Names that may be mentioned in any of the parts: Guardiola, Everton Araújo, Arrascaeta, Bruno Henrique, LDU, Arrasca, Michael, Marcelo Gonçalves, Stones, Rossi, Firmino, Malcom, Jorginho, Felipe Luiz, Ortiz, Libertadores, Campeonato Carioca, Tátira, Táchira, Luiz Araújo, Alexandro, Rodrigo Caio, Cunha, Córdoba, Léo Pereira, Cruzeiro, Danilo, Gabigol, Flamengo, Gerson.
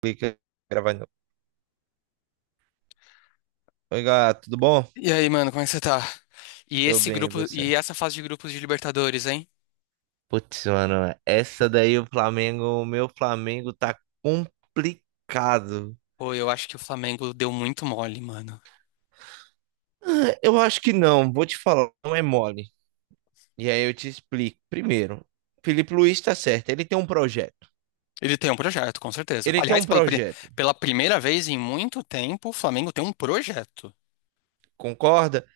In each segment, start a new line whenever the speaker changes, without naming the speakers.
Clica gravando. Oi, gato, tudo bom?
E aí, mano, como é que você tá? E
Tô
esse
bem, e
grupo,
você?
e essa fase de grupos de Libertadores, hein?
Putz, mano, essa daí o Flamengo, o meu Flamengo tá complicado.
Pô, eu acho que o Flamengo deu muito mole, mano.
Eu acho que não, vou te falar, não é mole. E aí eu te explico. Primeiro, Felipe Luiz tá certo, ele tem um projeto.
Ele tem um projeto, com certeza.
Ele tem
Aliás,
um projeto,
pela primeira vez em muito tempo, o Flamengo tem um projeto.
concorda?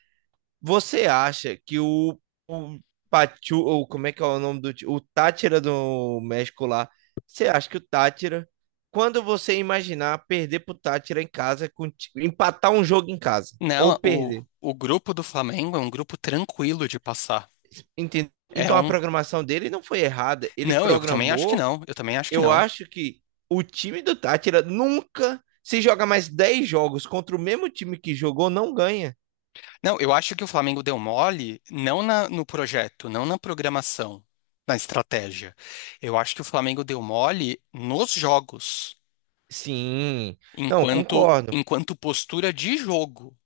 Você acha que o Pachu, ou como é que é o nome do, o Táchira do México lá, você acha que o Táchira, quando você imaginar perder pro Táchira em casa, com empatar um jogo em casa, ou
Não,
perder,
o grupo do Flamengo é um grupo tranquilo de passar.
entendeu?
É
Então a
um.
programação dele não foi errada, ele
Não, eu também acho que
programou,
não. Eu também acho que
eu
não.
acho que o time do Táchira nunca, se joga mais 10 jogos contra o mesmo time que jogou, não ganha.
Não, eu acho que o Flamengo deu mole, no projeto, não na programação, na estratégia. Eu acho que o Flamengo deu mole nos jogos.
Sim, não,
enquanto
concordo.
enquanto postura de jogo,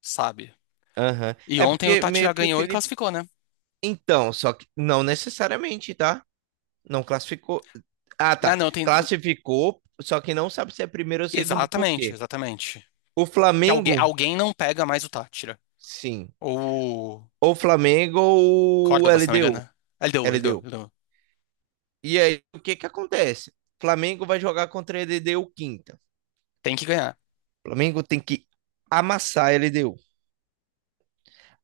sabe?
Aham.
E
É
ontem o
porque
Tátira
meio que o
ganhou e
Felipe.
classificou, né?
Então, só que não necessariamente, tá? Não classificou. Ah,
Ah,
tá.
não, tem.
Classificou, só que não sabe se é primeiro ou segundo por
Exatamente,
quê.
exatamente.
O
Que
Flamengo,
alguém não pega mais o Tátira.
sim.
Ou o
Ou Flamengo ou
Córdoba, se não me
LDU.
engano, né? Ah,
LDU.
ele deu.
E aí, o que que acontece? Flamengo vai jogar contra a LDU quinta.
Tem que ganhar.
Flamengo tem que amassar a LDU.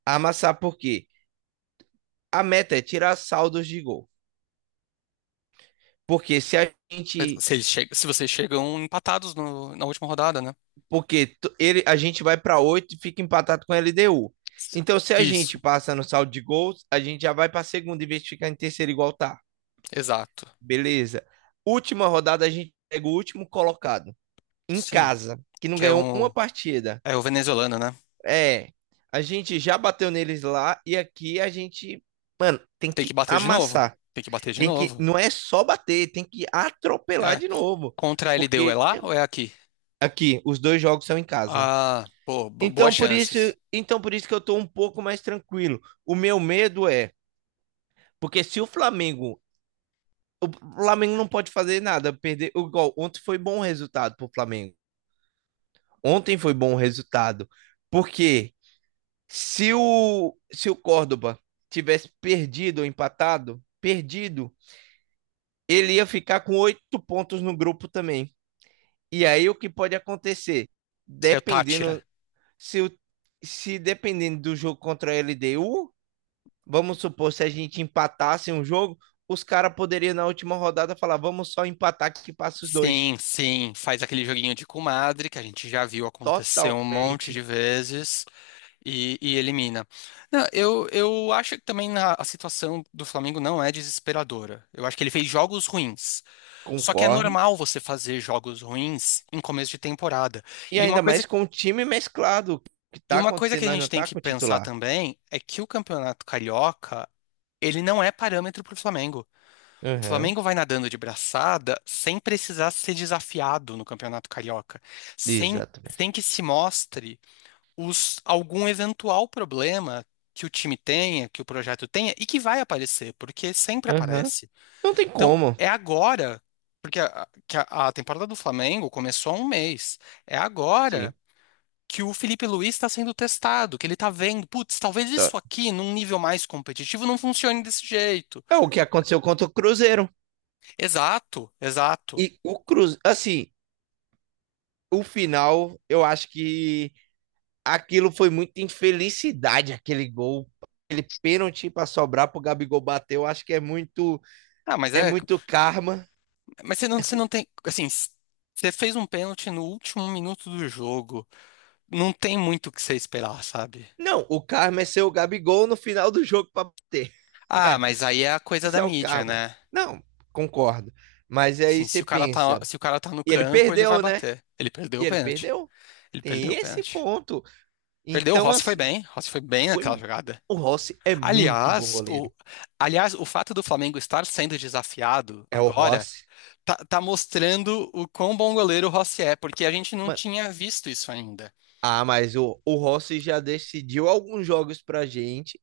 Amassar por quê? A meta é tirar saldos de gol. Porque se a gente.
Se, se vocês chegam empatados na última rodada, né?
Porque ele, a gente vai para 8 e fica empatado com a LDU.
S-
Então, se a gente
Isso,
passa no saldo de gols, a gente já vai para segunda em vez de ficar em terceiro igual tá.
exato.
Beleza. Última rodada, a gente pega o último colocado em
Sim.
casa, que não
Que é
ganhou uma partida.
é o venezuelano, né?
É, a gente já bateu neles lá e aqui a gente, mano, tem
Tem que
que
bater de novo.
amassar.
Tem que bater de
Tem que,
novo.
não é só bater, tem que atropelar
É.
de novo.
Contra a LDU é
Porque
lá ou é aqui?
aqui, os dois jogos são em casa.
Ah, pô, boas
Então por isso,
chances.
então por isso que eu tô um pouco mais tranquilo. O meu medo é, porque se o Flamengo, o Flamengo não pode fazer nada, perder, igual ontem foi bom resultado pro Flamengo. Ontem foi bom resultado. Porque se o Córdoba tivesse perdido ou empatado, perdido, ele ia ficar com oito pontos no grupo também. E aí o que pode acontecer?
Seu Tátira.
Dependendo se o, se dependendo do jogo contra a LDU, vamos supor, se a gente empatasse um jogo, os caras poderiam na última rodada falar: vamos só empatar que passa os dois.
Sim, sim, faz aquele joguinho de comadre que a gente já viu acontecer um monte
Totalmente
de vezes e elimina. Não, eu acho que também a situação do Flamengo não é desesperadora. Eu acho que ele fez jogos ruins. Só que é
concordo.
normal você fazer jogos ruins em começo de temporada.
E
E uma
ainda
coisa,
mais com o time mesclado. O que
e
tá
uma coisa que
acontecendo
a
nós
gente
não
tem
tá
que
com o
pensar
titular.
também é que o Campeonato Carioca, ele não é parâmetro para o Flamengo. O
Aham,
Flamengo vai nadando de braçada sem precisar ser desafiado no Campeonato Carioca,
exatamente.
sem que se mostre algum eventual problema que o time tenha, que o projeto tenha e que vai aparecer, porque sempre
Aham.
aparece.
Não tem
Então,
como.
porque a temporada do Flamengo começou há um mês, é
Sim.
agora que o Felipe Luiz está sendo testado, que ele está vendo, putz, talvez isso
Tá.
aqui, num nível mais competitivo, não funcione desse jeito.
É o que aconteceu contra o Cruzeiro.
Exato, exato.
E o Cruzeiro, assim, o final eu acho que aquilo foi muita infelicidade, aquele gol. Aquele pênalti para sobrar pro Gabigol bater, eu acho que
Ah, mas
é
é,
muito karma.
Mas você não tem. Assim, você fez um pênalti no último minuto do jogo. Não tem muito o que você esperar, sabe?
Não, o karma é ser o Gabigol no final do jogo para bater.
Ah, mas aí é a coisa
Esse
da
é o
mídia,
karma.
né?
Não, concordo. Mas aí
Assim,
você pensa,
se o cara tá no
e ele
campo, ele vai
perdeu, né?
bater. Ele perdeu
E
o
ele
pênalti.
perdeu.
Ele perdeu
Tem
o
esse
pênalti.
ponto.
Perdeu, o
Então,
Rossi foi
assim,
bem. Rossi foi bem naquela
foi...
jogada.
o Rossi é muito bom
Aliás, o,
goleiro.
aliás, o fato do Flamengo estar sendo desafiado
É o
agora
Rossi.
tá mostrando o quão bom goleiro o Rossi é, porque a gente não
Mano,
tinha visto isso ainda.
ah, mas o Rossi já decidiu alguns jogos pra gente.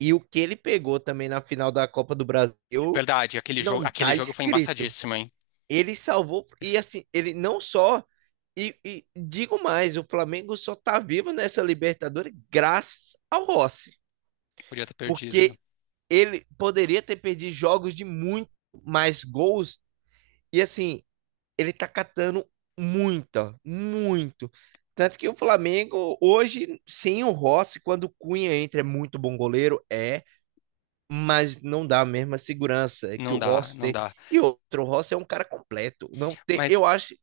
E o que ele pegou também na final da Copa do Brasil
Verdade,
não
aquele
tá
jogo foi
escrito.
embaçadíssimo, hein?
Ele salvou, e assim, ele não só. E digo mais, o Flamengo só tá vivo nessa Libertadores graças ao Rossi.
Podia ter perdido, né?
Porque ele poderia ter perdido jogos de muito mais gols. E assim, ele tá catando muita, muito. Tanto que o Flamengo, hoje, sem o Rossi, quando o Cunha entra, é muito bom goleiro, é. Mas não dá a mesma segurança que o
Não dá,
Rossi
não
tem.
dá.
E outro, o Rossi é um cara completo. Não tem,
Mas,
eu acho, que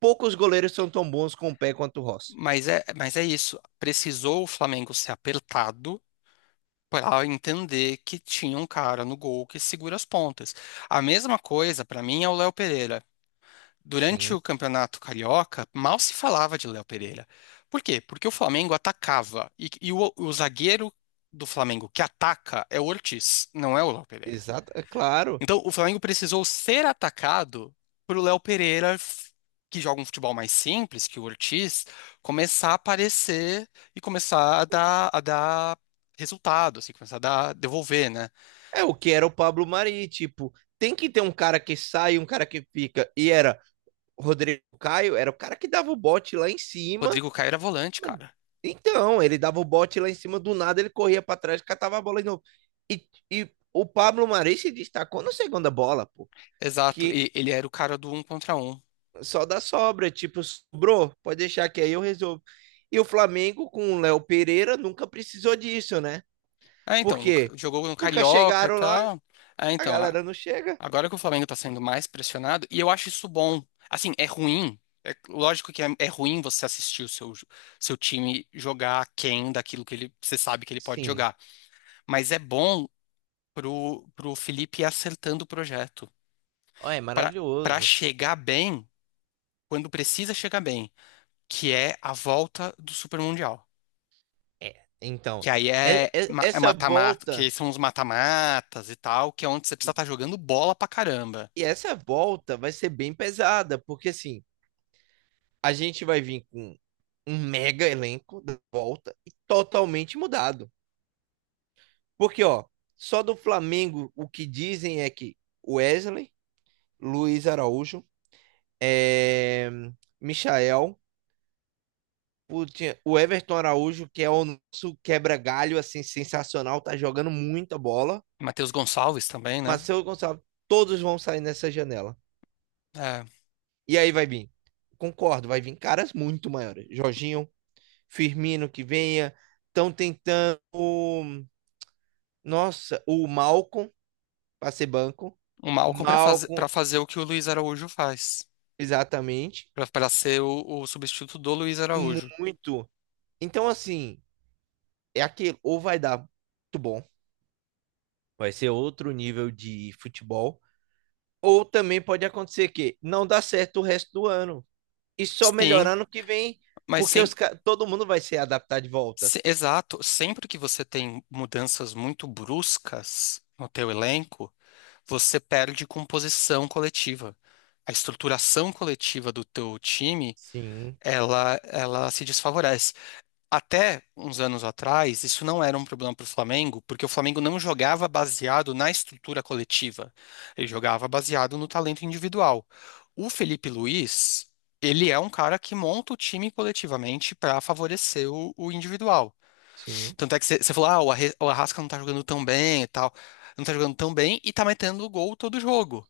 poucos goleiros são tão bons com o pé quanto o Rossi.
mas é isso. Precisou o Flamengo ser apertado para entender que tinha um cara no gol que segura as pontas. A mesma coisa, para mim, é o Léo Pereira. Durante
Sim.
o Campeonato Carioca, mal se falava de Léo Pereira. Por quê? Porque o Flamengo atacava. O zagueiro do Flamengo que ataca é o Ortiz, não é o Léo Pereira.
Exato, é claro.
Então, o Flamengo precisou ser atacado pro Léo Pereira, que joga um futebol mais simples, que o Ortiz, começar a aparecer e começar a dar resultado, assim, começar a dar, devolver, né?
É o que era o Pablo Mari, tipo, tem que ter um cara que sai, um cara que fica. E era o Rodrigo Caio, era o cara que dava o bote lá em cima.
Rodrigo Caio era volante,
Mano,
cara.
então, ele dava o bote lá em cima, do nada ele corria para trás, catava a bola de novo. E o Pablo Mari se destacou na segunda bola, pô.
Exato.
Que
E ele era o cara do um contra um.
só da sobra, tipo, sobrou, pode deixar que aí eu resolvo. E o Flamengo com o Léo Pereira nunca precisou disso, né?
Ah, então,
Porque
jogou no
nunca
Carioca e
chegaram lá,
tal. Ah,
a
então.
galera não chega.
Agora que o Flamengo tá sendo mais pressionado, e eu acho isso bom. Assim, é ruim. É, lógico que é ruim você assistir o seu, seu time jogar aquém daquilo que ele, você sabe que ele pode
Sim,
jogar. Mas é bom pro Felipe ir acertando o projeto.
ó, é
Pra, pra
maravilhoso.
chegar bem, quando precisa chegar bem, que é a volta do Super Mundial.
É, então,
Que aí é é
essa
mata-mata, que
volta
são os mata-matas e tal, que é onde você precisa
e,
estar jogando bola pra caramba.
e essa volta vai ser bem pesada, porque assim, a gente vai vir com um mega elenco da volta e totalmente mudado. Porque, ó, só do Flamengo o que dizem é que o Wesley, Luiz Araújo, é, Michael, putinha, o Everton Araújo, que é o nosso quebra-galho, assim, sensacional, tá jogando muita bola.
Matheus Gonçalves também, né?
Marcelo Gonçalves, todos vão sair nessa janela.
É.
E aí vai vir, concordo, vai vir caras muito maiores. Jorginho, Firmino que venha, estão tentando, nossa, o Malcom para ser banco.
O Malcom para
Malcom,
fazer o que o Luiz Araújo faz,
exatamente,
para ser o substituto do Luiz Araújo.
muito. Então, assim, é aquilo, ou vai dar muito bom, vai ser outro nível de futebol. Ou também pode acontecer que não dá certo o resto do ano. E só
Sim,
melhorando que vem,
mas
porque
sem,
todo mundo vai se adaptar de volta.
se- exato, sempre que você tem mudanças muito bruscas no teu elenco, você perde composição coletiva. A estruturação coletiva do teu time,
Sim,
ela se desfavorece. Até uns anos atrás, isso não era um problema para o Flamengo, porque o Flamengo não jogava baseado na estrutura coletiva. Ele jogava baseado no talento individual. O Felipe Luiz, ele é um cara que monta o time coletivamente para favorecer o individual.
sim.
Tanto é que você falou, ah, o Arrasca não tá jogando tão bem e tal. Não tá jogando tão bem e tá metendo gol todo jogo.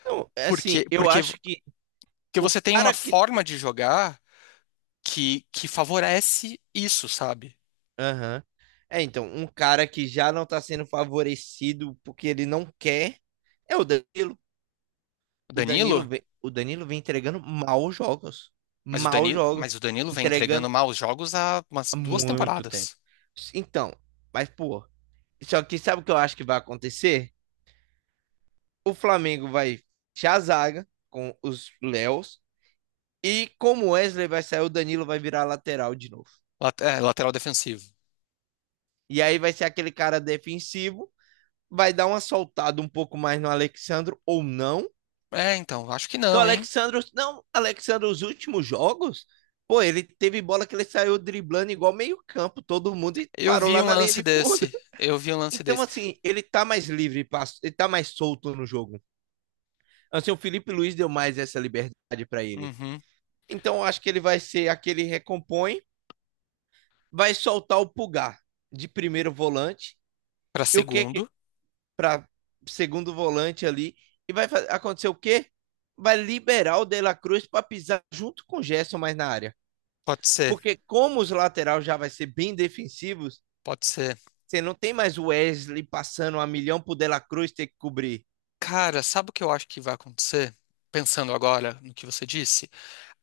Então, é assim, eu acho que
Porque
o
você tem uma
cara que.
forma de jogar que favorece isso, sabe?
Aham. É, então, um cara que já não tá sendo favorecido porque ele não quer é o Danilo.
O Danilo.
O Danilo vem entregando maus jogos. Maus jogos.
Mas o Danilo vem entregando
Entregando
maus jogos há umas
há
duas
muito tempo.
temporadas.
Então, mas, pô, só que sabe o que eu acho que vai acontecer? O Flamengo vai fechar a zaga com os Léos. E como o Wesley vai sair, o Danilo vai virar lateral de novo.
É, lateral defensivo.
E aí vai ser aquele cara defensivo. Vai dar uma soltada um pouco mais no Alexandro ou não.
É, então, acho que
Que o
não, hein?
Alexandro. Não, Alexandro, os últimos jogos. Pô, ele teve bola que ele saiu driblando igual meio-campo, todo mundo e
Eu
parou
vi
lá
um
na linha
lance
de fundo.
desse. Eu vi um lance
Então,
desse.
assim, ele tá mais livre, ele tá mais solto no jogo. Assim, o Felipe Luiz deu mais essa liberdade para ele.
Uhum.
Então, eu acho que ele vai ser aquele recompõe, vai soltar o Pulgar de primeiro volante
Para
e o que que
segundo.
para segundo volante ali e vai acontecer o quê? Vai liberar o De La Cruz para pisar junto com o Gerson mais na área.
Pode ser,
Porque como os laterais já vai ser bem defensivos,
pode ser.
você não tem mais o Wesley passando a milhão pro De La Cruz ter que cobrir.
Cara, sabe o que eu acho que vai acontecer? Pensando agora no que você disse,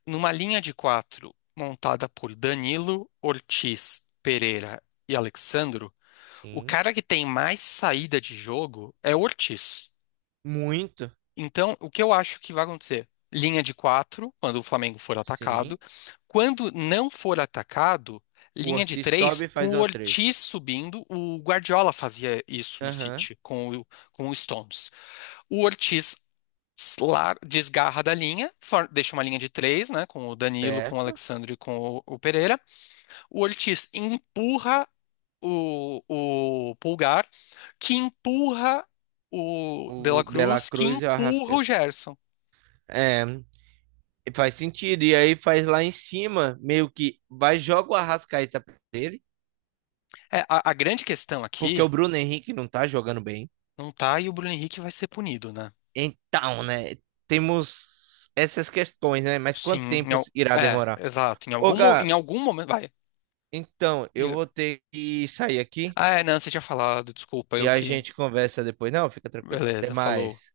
numa linha de quatro montada por Danilo, Ortiz, Pereira e Alexandro, o
Sim,
cara que tem mais saída de jogo é o Ortiz.
muito.
Então, o que eu acho que vai acontecer? Linha de quatro, quando o Flamengo for atacado.
Sim.
Quando não for atacado,
O
linha de
Ortiz
três,
sobe e
com
faz
o
uma 3.
Ortiz subindo. O Guardiola fazia isso no
Aham. Uhum.
City, com o Stones. O Ortiz desgarra da linha, deixa uma linha de três, né? Com o Danilo, com o
Certo?
Alexandre e com o Pereira. O Ortiz empurra o, o Pulgar, que empurra o De
O
La
De La
Cruz, que
Cruz e o
empurra o
Arrascaeta.
Gerson.
É, e faz sentido. E aí faz lá em cima, meio que vai joga o Arrascaeta pra dele,
É, a grande questão
porque o
aqui
Bruno Henrique não tá jogando bem.
não tá e o Bruno Henrique vai ser punido, né?
Então, né? Temos essas questões, né? Mas
Sim,
quanto tempo irá demorar?
exato.
Ô, Gá,
Em algum momento. Vai,
então, eu
diga.
vou ter que sair aqui
Ah, é, não, você tinha falado, desculpa,
e
eu
a
que.
gente conversa depois. Não, fica tranquilo. Até
Beleza, falou.
mais.